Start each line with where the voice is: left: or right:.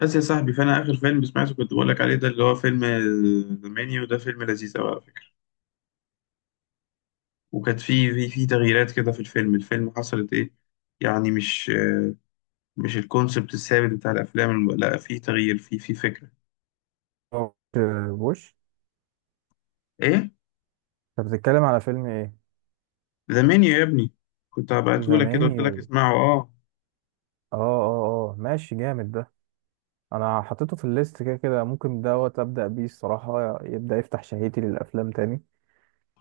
left: بس يا صاحبي فانا اخر فيلم سمعته كنت بقول لك عليه ده اللي هو فيلم ذا مانيو ده، فيلم لذيذ قوي على فكره. وكانت في تغييرات كده في الفيلم، حصلت ايه يعني؟ مش الكونسبت الثابت بتاع الافلام لا، في تغيير في فكره.
right: آه، بوش.
left: ايه؟
right: طب بتتكلم على فيلم ايه؟
left: ذا مانيو يا ابني، كنت هبعتهولك كده، قلت
right: زماني
left: لك اسمعه اه.
right: اه ماشي، جامد ده. انا حطيته في الليست، كده كده ممكن دوت ابدا بيه الصراحه، يبدا يفتح شهيتي للافلام تاني.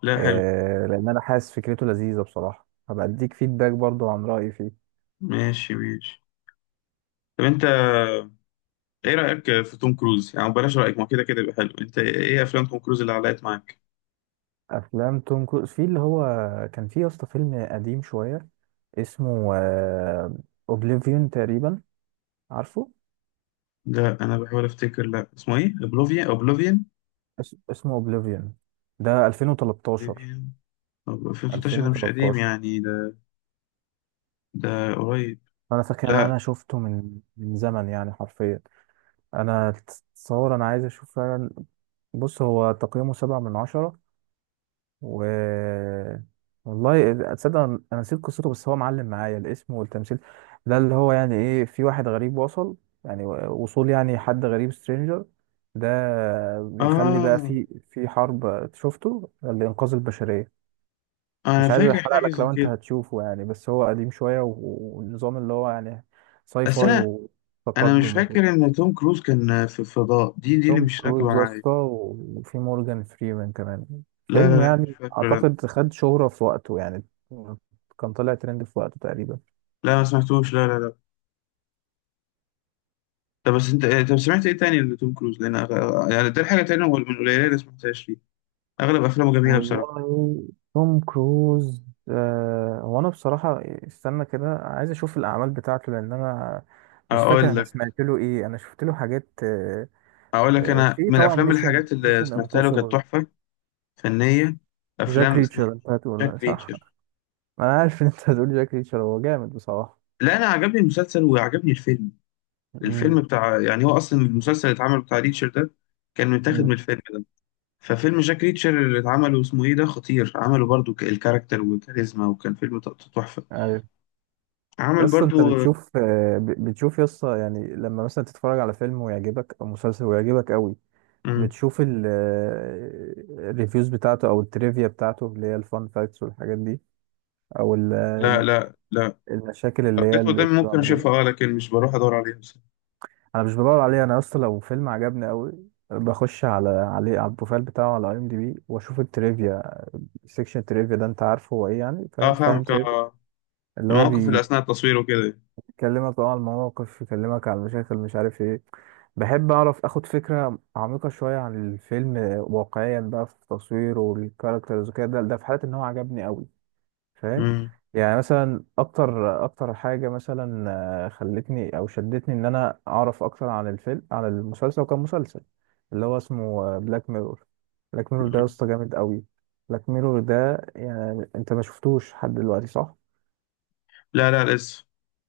left: لا حلو.
right: آه لان انا حاسس فكرته لذيذه بصراحه، هبقى اديك فيدباك برضو عن رايي فيه.
left: ماشي ماشي. طب انت ايه رايك في توم كروز؟ يعني بلاش رايك، ما كده كده يبقى حلو. انت ايه افلام توم كروز اللي علقت معاك؟
right: افلام توم كروز، في اللي هو كان في يا اسطى فيلم قديم شويه، اسمه اوبليفيون تقريبا، عارفه؟
left: ده انا بحاول افتكر، لا اسمه ايه، اوبلوفيان اوبلوفيان،
right: اسمه اوبليفيون. ده 2013.
left: ديبيان. طب 2016 ده مش قديم
right: 2013.
left: يعني، ده ده قريب.
right: انا فاكر إن
left: لا
right: انا شفته من زمن يعني حرفيا. انا تصور انا عايز اشوف فعلا. بص هو تقييمه سبعة من عشرة و... والله تصدق انا نسيت قصته، بس هو معلم معايا الاسم والتمثيل. ده اللي هو يعني ايه، في واحد غريب وصل، يعني وصول، يعني حد غريب، سترينجر. ده بيخلي بقى
left: آه،
right: في حرب شفته لإنقاذ البشرية.
left: أنا
right: مش عايز
left: فاكر
right: احرق
left: حاجة
right: لك
left: زي
right: لو انت
left: كده.
right: هتشوفه يعني، بس هو قديم شوية والنظام اللي هو يعني ساي
left: بس
right: فاي
left: أنا مش
right: وتقدم وكده.
left: فاكر إن توم كروز كان في الفضاء، دي اللي
right: توم
left: مش راكبة
right: كروز يا
left: معايا.
right: اسطى، وفي مورجان فريمان كمان.
left: لا لا
right: فيلم
left: لا، مش
right: يعني
left: فاكر لا.
right: اعتقد خد شهرة في وقته يعني، كان طلع ترند في وقته تقريبا.
left: لا، ما سمعتوش، لا لا لا. طب بس أنت طب سمعت إيه تاني لتوم كروز؟ لأن يعني ده حاجة تانية من القليلة اللي سمعتهاش ليه. أغلب أفلامه جميلة بصراحة.
right: والله، توم كروز، آه هو انا بصراحة استنى كده عايز اشوف الاعمال بتاعته، لان انا مش فاكر
left: أقول
right: انا
left: لك
right: سمعت له ايه. انا شفت له حاجات آه.
left: أقول لك أنا
right: في
left: من
right: طبعا
left: الأفلام
right: ميشن
left: الحاجات اللي
right: ميشن
left: سمعتها له كانت
right: امبوسيبل.
left: تحفة فنية.
right: جاك
left: أفلام اسمها
right: ريتشر، انت هتقول
left: جاك
right: صح.
left: ريتشر.
right: ما انا عارف ان انت هتقول جاك ريتشر، هو جامد بصراحة.
left: لا انا عجبني المسلسل وعجبني الفيلم. الفيلم
right: امم.
left: بتاع يعني، هو اصلا المسلسل اللي اتعمل بتاع ريتشر ده كان متاخد من
right: امم.
left: الفيلم ده. ففيلم جاك ريتشر اللي اتعمل اسمه ايه ده، خطير، عمله برضو الكاركتر والكاريزما، وكان فيلم تحفة.
right: عارف. يا
left: عمل
right: اسطى انت
left: برضو.
right: بتشوف، بتشوف يا اسطى يعني لما مثلا تتفرج على فيلم ويعجبك او مسلسل ويعجبك قوي،
left: مم.
right: بتشوف الريفيوز بتاعته او التريفيا بتاعته اللي هي الفان فاكتس والحاجات دي، او
left: لا لا لا،
right: المشاكل
left: لو
right: اللي هي
left: جت
right: اللي
left: قدامي
right: بتبقى
left: ممكن
right: موجودة؟
left: اشوفها اه، لكن مش بروح ادور عليها بس.
right: انا مش بدور عليها. انا يا اسطى لو فيلم عجبني قوي، بخش عليه، على البروفايل بتاعه على اي ام دي بي، واشوف التريفيا. السكشن تريفيا ده انت عارفه هو ايه يعني؟
left: اه
right: فاهم؟ فاهم
left: فاهمك
right: تريفيا
left: اه.
right: اللي هو
left: المواقف اللي اثناء التصوير وكده.
right: بيكلمك اه على المواقف، يكلمك على المشاكل مش عارف ايه. بحب اعرف، اخد فكرة عميقة شوية عن الفيلم واقعيا بقى، في تصويره والكاركترز وكده. ده في حالة ان هو عجبني قوي، فاهم؟
left: مم.
right: يعني مثلا اكتر حاجه مثلا خلتني او شدتني ان انا اعرف اكتر عن الفيلم عن المسلسل، وكان مسلسل اللي هو اسمه بلاك ميرور. بلاك ميرور ده يا
left: مم.
right: اسطى جامد قوي. بلاك ميرور ده يعني انت ما شفتوش لحد دلوقتي، صح؟
left: لا لا لسه.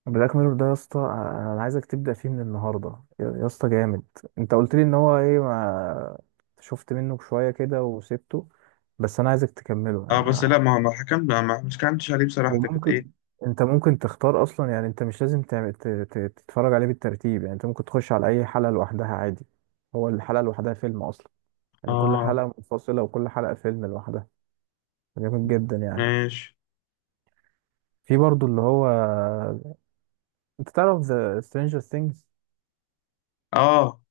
right: بلاك ميرور ده يا اسطى، انا عايزك تبدا فيه من النهارده، يا اسطى جامد. انت قلت لي ان هو ايه، ما شفت منه شويه كده وسبته، بس انا عايزك تكمله.
left: اه بس لا،
right: انا
left: ما حكمت مش كانتش عليه بصراحة، ده كانت
right: وممكن،
left: ايه.
right: انت ممكن تختار اصلا يعني، انت مش لازم تعمل تتفرج عليه بالترتيب يعني، انت ممكن تخش على اي حلقة لوحدها عادي. هو الحلقة لوحدها فيلم اصلا، يعني كل
left: اه
right: حلقة منفصلة وكل حلقة فيلم لوحدها. جامد جدا يعني.
left: ماشي.
right: في برضو اللي هو، انت تعرف ذا سترينجر ثينجز؟
left: اه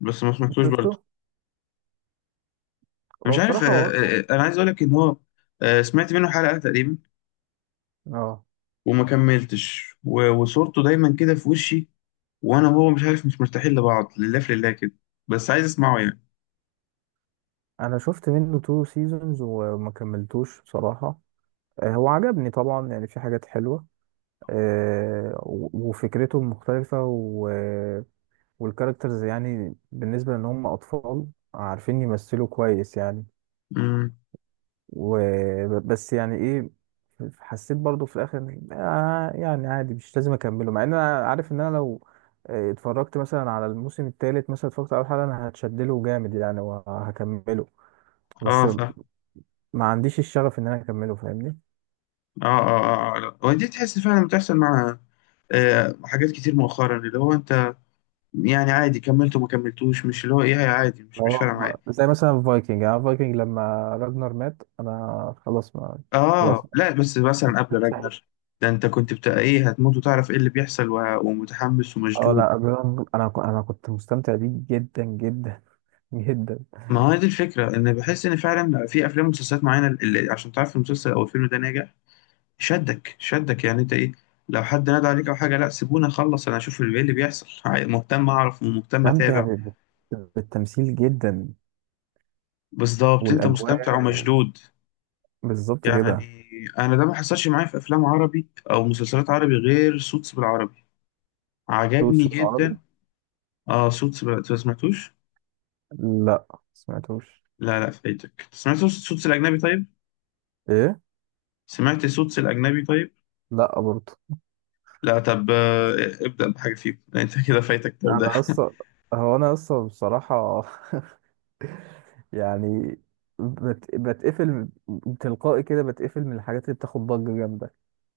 left: بس ما سمعتوش
right: شفته؟
left: برضه. انا
right: هو
left: مش عارف.
right: بصراحة هو...
left: انا عايز اقول لك ان هو سمعت منه حلقة تقريبا
right: اه
left: وما كملتش، وصورته دايما كده في وشي، وانا وهو مش عارف، مش مرتاحين لبعض، لله في لله كده، بس عايز اسمعه يعني.
right: انا شفت منه تو سيزونز وما كملتوش بصراحة. هو عجبني طبعا يعني، في حاجات حلوة، وفكرته مختلفة. والكاركترز يعني بالنسبة لأن هم أطفال، عارفين يمثلوا كويس يعني.
left: امم.
right: وبس يعني إيه، حسيت برضو في الآخر آه يعني عادي مش لازم أكمله، مع إن أنا عارف إن أنا لو اتفرجت مثلا على الموسم الثالث، مثلا اتفرجت على أول حلقة، أنا هتشدله جامد يعني وهكمله.
left: اه
right: بس
left: صح اه.
right: ما عنديش الشغف إن أنا أكمله، فاهمني؟
left: اه اه، آه لا. ودي تحس فعلا بتحصل مع آه حاجات كتير مؤخرا، اللي هو انت يعني عادي، كملت وما كملتوش، مش اللي هو ايه، عادي، مش فارقه
right: اه.
left: معايا.
right: زي مثلا فايكنج، يعني فايكنج لما راجنر مات أنا خلاص ما خلاص.
left: اه لا، بس مثلا قبل راجنر ده، انت كنت بتاع ايه، هتموت وتعرف ايه اللي بيحصل، ومتحمس
right: اه
left: ومشدود.
right: لا ابيض، انا انا كنت مستمتع بيه جدا جدا جدا.
left: ما هو دي الفكرة، إن بحس إن فعلا في أفلام ومسلسلات معينة، اللي عشان تعرف المسلسل أو الفيلم ده ناجح، شدك شدك يعني. أنت إيه، لو حد نادى عليك أو حاجة، لا سيبوني أخلص أنا أشوف اللي إيه اللي بيحصل، مهتم أعرف ومهتم
right: مستمتع
left: أتابع.
right: بالتمثيل جدا،
left: بالظبط، أنت مستمتع
right: والاجواء
left: ومشدود
right: بالظبط كده.
left: يعني. أنا ده ما حصلش معايا في أفلام عربي أو مسلسلات عربي غير سوتس بالعربي،
right: فلوس
left: عجبني
right: العربي؟
left: جدا. آه سوتس بال... أنت ما سمعتوش؟
right: لا. سمعتوش.
left: لا لا، فايتك. سمعت سوتس الأجنبي طيب؟
right: ايه.
left: سمعت سوتس الأجنبي طيب؟
right: لا برضه.
left: لا طب ابدأ بحاجة فيهم يعني انت كده فايتك ده وده.
right: انا اصلا، هو انا اصلا بصراحه يعني بتقفل تلقائي كده، بتقفل من الحاجات اللي بتاخد ضجه جامده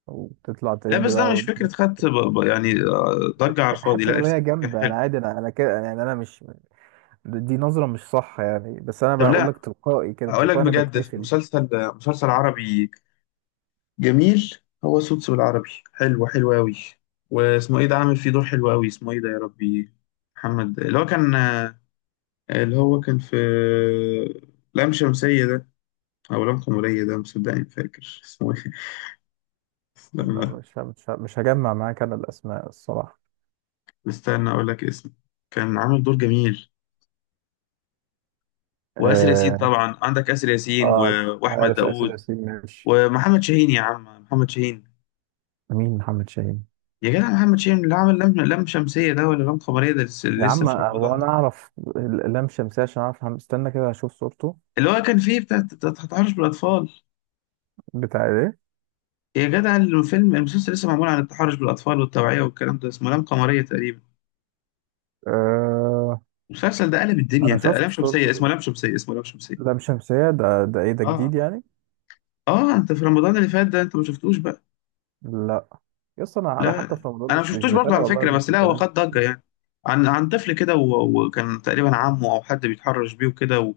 right: وتطلع
left: لا
right: ترند
left: بس
right: بقى
left: ده مش
right: و...
left: فكرة خدت يعني ضجة على الفاضي،
right: حتى
left: لا
right: لو هي
left: كان
right: جامده
left: حلو.
right: انا عادي. انا انا كده يعني، انا مش، دي نظرة مش صح يعني، بس أنا
left: طب
right: بقول
left: لا،
right: لك تلقائي كده،
left: اقول لك
right: تلقائي أنا
left: بجد
right: بتقفل.
left: مسلسل، مسلسل عربي جميل، هو سوتس بالعربي حلو حلو قوي. واسمه ايه ده، عامل فيه دور حلو قوي، اسمه ايه ده يا ربي. محمد اللي هو كان اللي هو كان في لام شمسية ده او لام قمرية ده، مصدقني فاكر اسمه ايه.
right: لا
left: استنى
right: مش هجمع معاك أنا الأسماء الصراحة.
left: استنى، اقول لك اسمه. كان عامل دور جميل. واسر ياسين
right: آه.
left: طبعا عندك، اسر ياسين
right: اه.
left: واحمد
right: عارف آسر
left: داوود
right: ياسين ماشي.
left: ومحمد شاهين. يا عم محمد شاهين.
right: مين محمد شاهين؟
left: يا جدع محمد شاهين اللي عمل لم شمسيه ده، ولا لم قمريه ده، لسه
right: يا
left: لسه
right: عم
left: في
right: هو
left: رمضان
right: أنا
left: ده.
right: أعرف لام شمسية عشان أعرف محمد، استنى كده أشوف صورته.
left: اللي هو كان فيه بتاع التحرش بالاطفال.
right: بتاع إيه؟
left: يا جدع الفيلم المسلسل لسه معمول عن التحرش بالاطفال والتوعيه والكلام ده، اسمه لم قمريه تقريبا.
right: آه.
left: المسلسل ده قلب الدنيا.
right: أنا
left: انت،
right: شفت
left: لم شمسيه، اسمه
right: صورته.
left: لم شمسيه، اسمه لم شمسيه.
right: لام شمسية ده، ده إيه ده،
left: اه
right: جديد يعني؟
left: اه انت في رمضان اللي فات ده انت ما شفتوش بقى.
right: لا. يس أنا
left: لا
right: حتى في رمضان
left: انا ما
right: مش
left: شفتوش برضه
right: بتابع
left: على
right: والله
left: فكره، بس لا هو
right: المسلسلات.
left: خد ضجه يعني. عن عن طفل كده، وكان تقريبا عمه او حد بيتحرش بيه وكده و...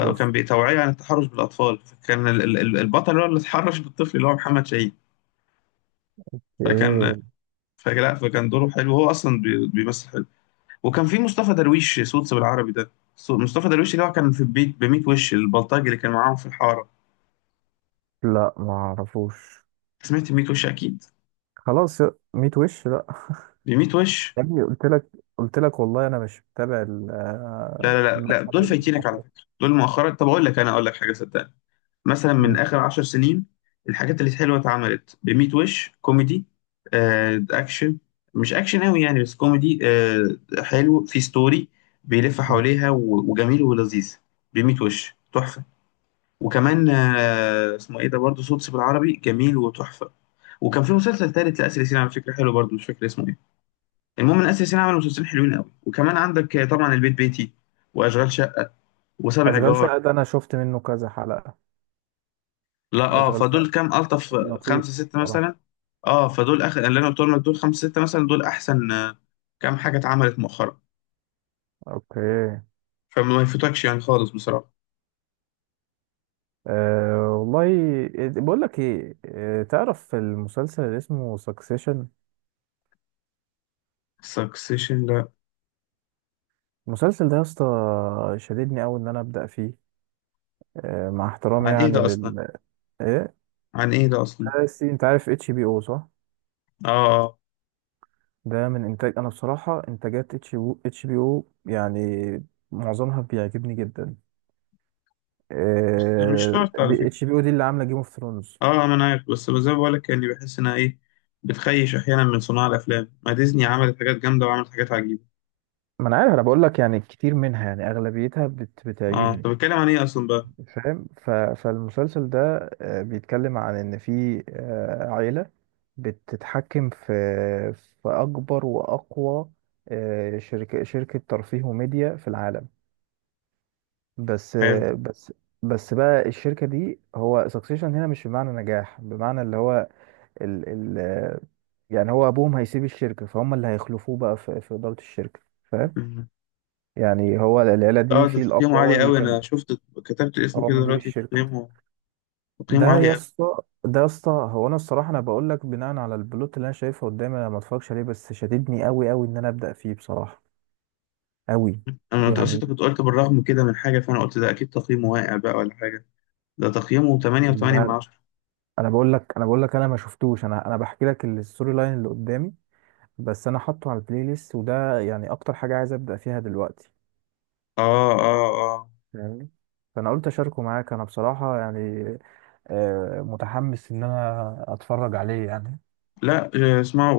right: أوف.
left: بتوعية عن التحرش بالاطفال. فكان البطل هو اللي اتحرش بالطفل، اللي هو محمد شاهين. فكان
right: إيه؟
left: فكان دوره حلو، هو اصلا بيمثل حلو. وكان في مصطفى درويش صوت بالعربي ده. صوت مصطفى درويش اللي هو كان في البيت ب 100 وش، البلطجي اللي كان معاهم في الحاره.
right: لا ما أعرفوش.
left: سمعت 100 وش اكيد،
right: خلاص يا، ميت وش لا.
left: ب 100 وش.
right: يا ابني قلت لك، قلت لك والله انا مش متابع
left: لا لا لا لا،
right: المشهد
left: دول فايتينك على
right: المصري.
left: فكره، دول مؤخرا. طب اقول لك، انا اقول لك حاجه صدقني، مثلا من
right: مم.
left: اخر عشر سنين الحاجات اللي حلوه اتعملت بميت وش كوميدي، آه اكشن، مش اكشن قوي يعني بس كوميدي، آه حلو في ستوري بيلف
right: مم.
left: حواليها، وجميل ولذيذ. بميت وش تحفه. وكمان آه اسمه ايه ده برضه، صوت بالعربي، جميل وتحفه. وكان في مسلسل تالت لاسر ياسين على فكره حلو برضه، مش فاكر اسمه ايه. المهم ان اسر ياسين عمل مسلسلين حلوين قوي. وكمان عندك طبعا البيت بيتي، واشغال شقه، وسبع
right: اشغال
left: جار.
right: شقه ده انا شفت منه كذا حلقه.
left: لا اه،
right: اشغال شقه
left: فدول كام الطف،
right: لطيف
left: خمسه سته
right: صراحه.
left: مثلا. اه، فدول اخر اللي انا قلتهم لك، دول خمسه سته مثلا، دول احسن كام حاجه اتعملت مؤخرا.
right: اوكي.
left: فما يفوتكش يعني خالص بصراحه.
right: أه والله. بقول لك ايه، تعرف المسلسل اللي اسمه سكسيشن؟
left: سكسيشن لا.
right: المسلسل ده يا اسطى شددني قوي ان انا ابدا فيه. أه مع احترامي
left: عن ايه
right: يعني
left: ده اصلا؟
right: لل، ايه،
left: عن ايه ده اصلا؟
right: انت عارف اتش بي او صح؟
left: اه آه.
right: ده من انتاج، انا بصراحه انتاجات اتش بي، اتش بي او يعني معظمها بيعجبني جدا.
left: بس مش شرط على فكره.
right: اتش بي او دي اللي عامله جيم اوف ثرونز.
left: اه ما انا عارف، بس زي ما بقول لك يعني، بحس انها ايه، بتخيش احيانا من صناع الافلام، ما ديزني عملت حاجات جامده وعملت حاجات عجيبه.
right: ما انا عارف، انا بقول لك يعني كتير منها يعني اغلبيتها
left: اه
right: بتعجبني،
left: طب بتكلم عن ايه اصلا بقى؟
right: فاهم؟ فالمسلسل ده بيتكلم عن ان في عيله بتتحكم في، في اكبر واقوى شركه، ترفيه وميديا في العالم. بس.
left: حلو.
right: بس. بقى الشركة دي، هو سكسيشن هنا مش بمعنى نجاح، بمعنى اللي هو ال ال يعني هو أبوهم هيسيب الشركة، فهم اللي هيخلفوه بقى في, في إدارة الشركة، فاهم؟
left: مم.
right: يعني هو العيلة
left: اه
right: دي
left: ده
right: في الأب
left: تقييمه
right: هو
left: عالي
right: اللي
left: قوي،
right: كان
left: انا شفت كتبت اسمه
right: هو
left: كده
right: مدير
left: دلوقتي،
right: الشركة.
left: تقييمه تقييمه
right: ده يا
left: عالي.
right: اسطى، هو أنا الصراحة أنا بقول لك بناء على البلوت اللي أنا شايفها قدامي، أنا ما اتفرجش عليه، بس شددني أوي إن أنا أبدأ فيه بصراحة أوي.
left: انا اصل
right: يعني
left: انت كنت قلت بالرغم كده من حاجه، فانا قلت ده اكيد تقييمه واقع بقى ولا حاجه. ده تقييمه 8.8 من
right: لا-
left: 10.
right: انا بقول لك انا ما شفتوش، انا بحكي لك الستوري لاين اللي قدامي بس، انا حاطه على البلاي ليست، وده يعني اكتر حاجه عايز ابدا فيها دلوقتي.
left: اه اه اه
right: فاهمني؟ فانا قلت اشاركه معاك، انا بصراحه يعني متحمس ان انا اتفرج عليه يعني.
left: لا اسمعوا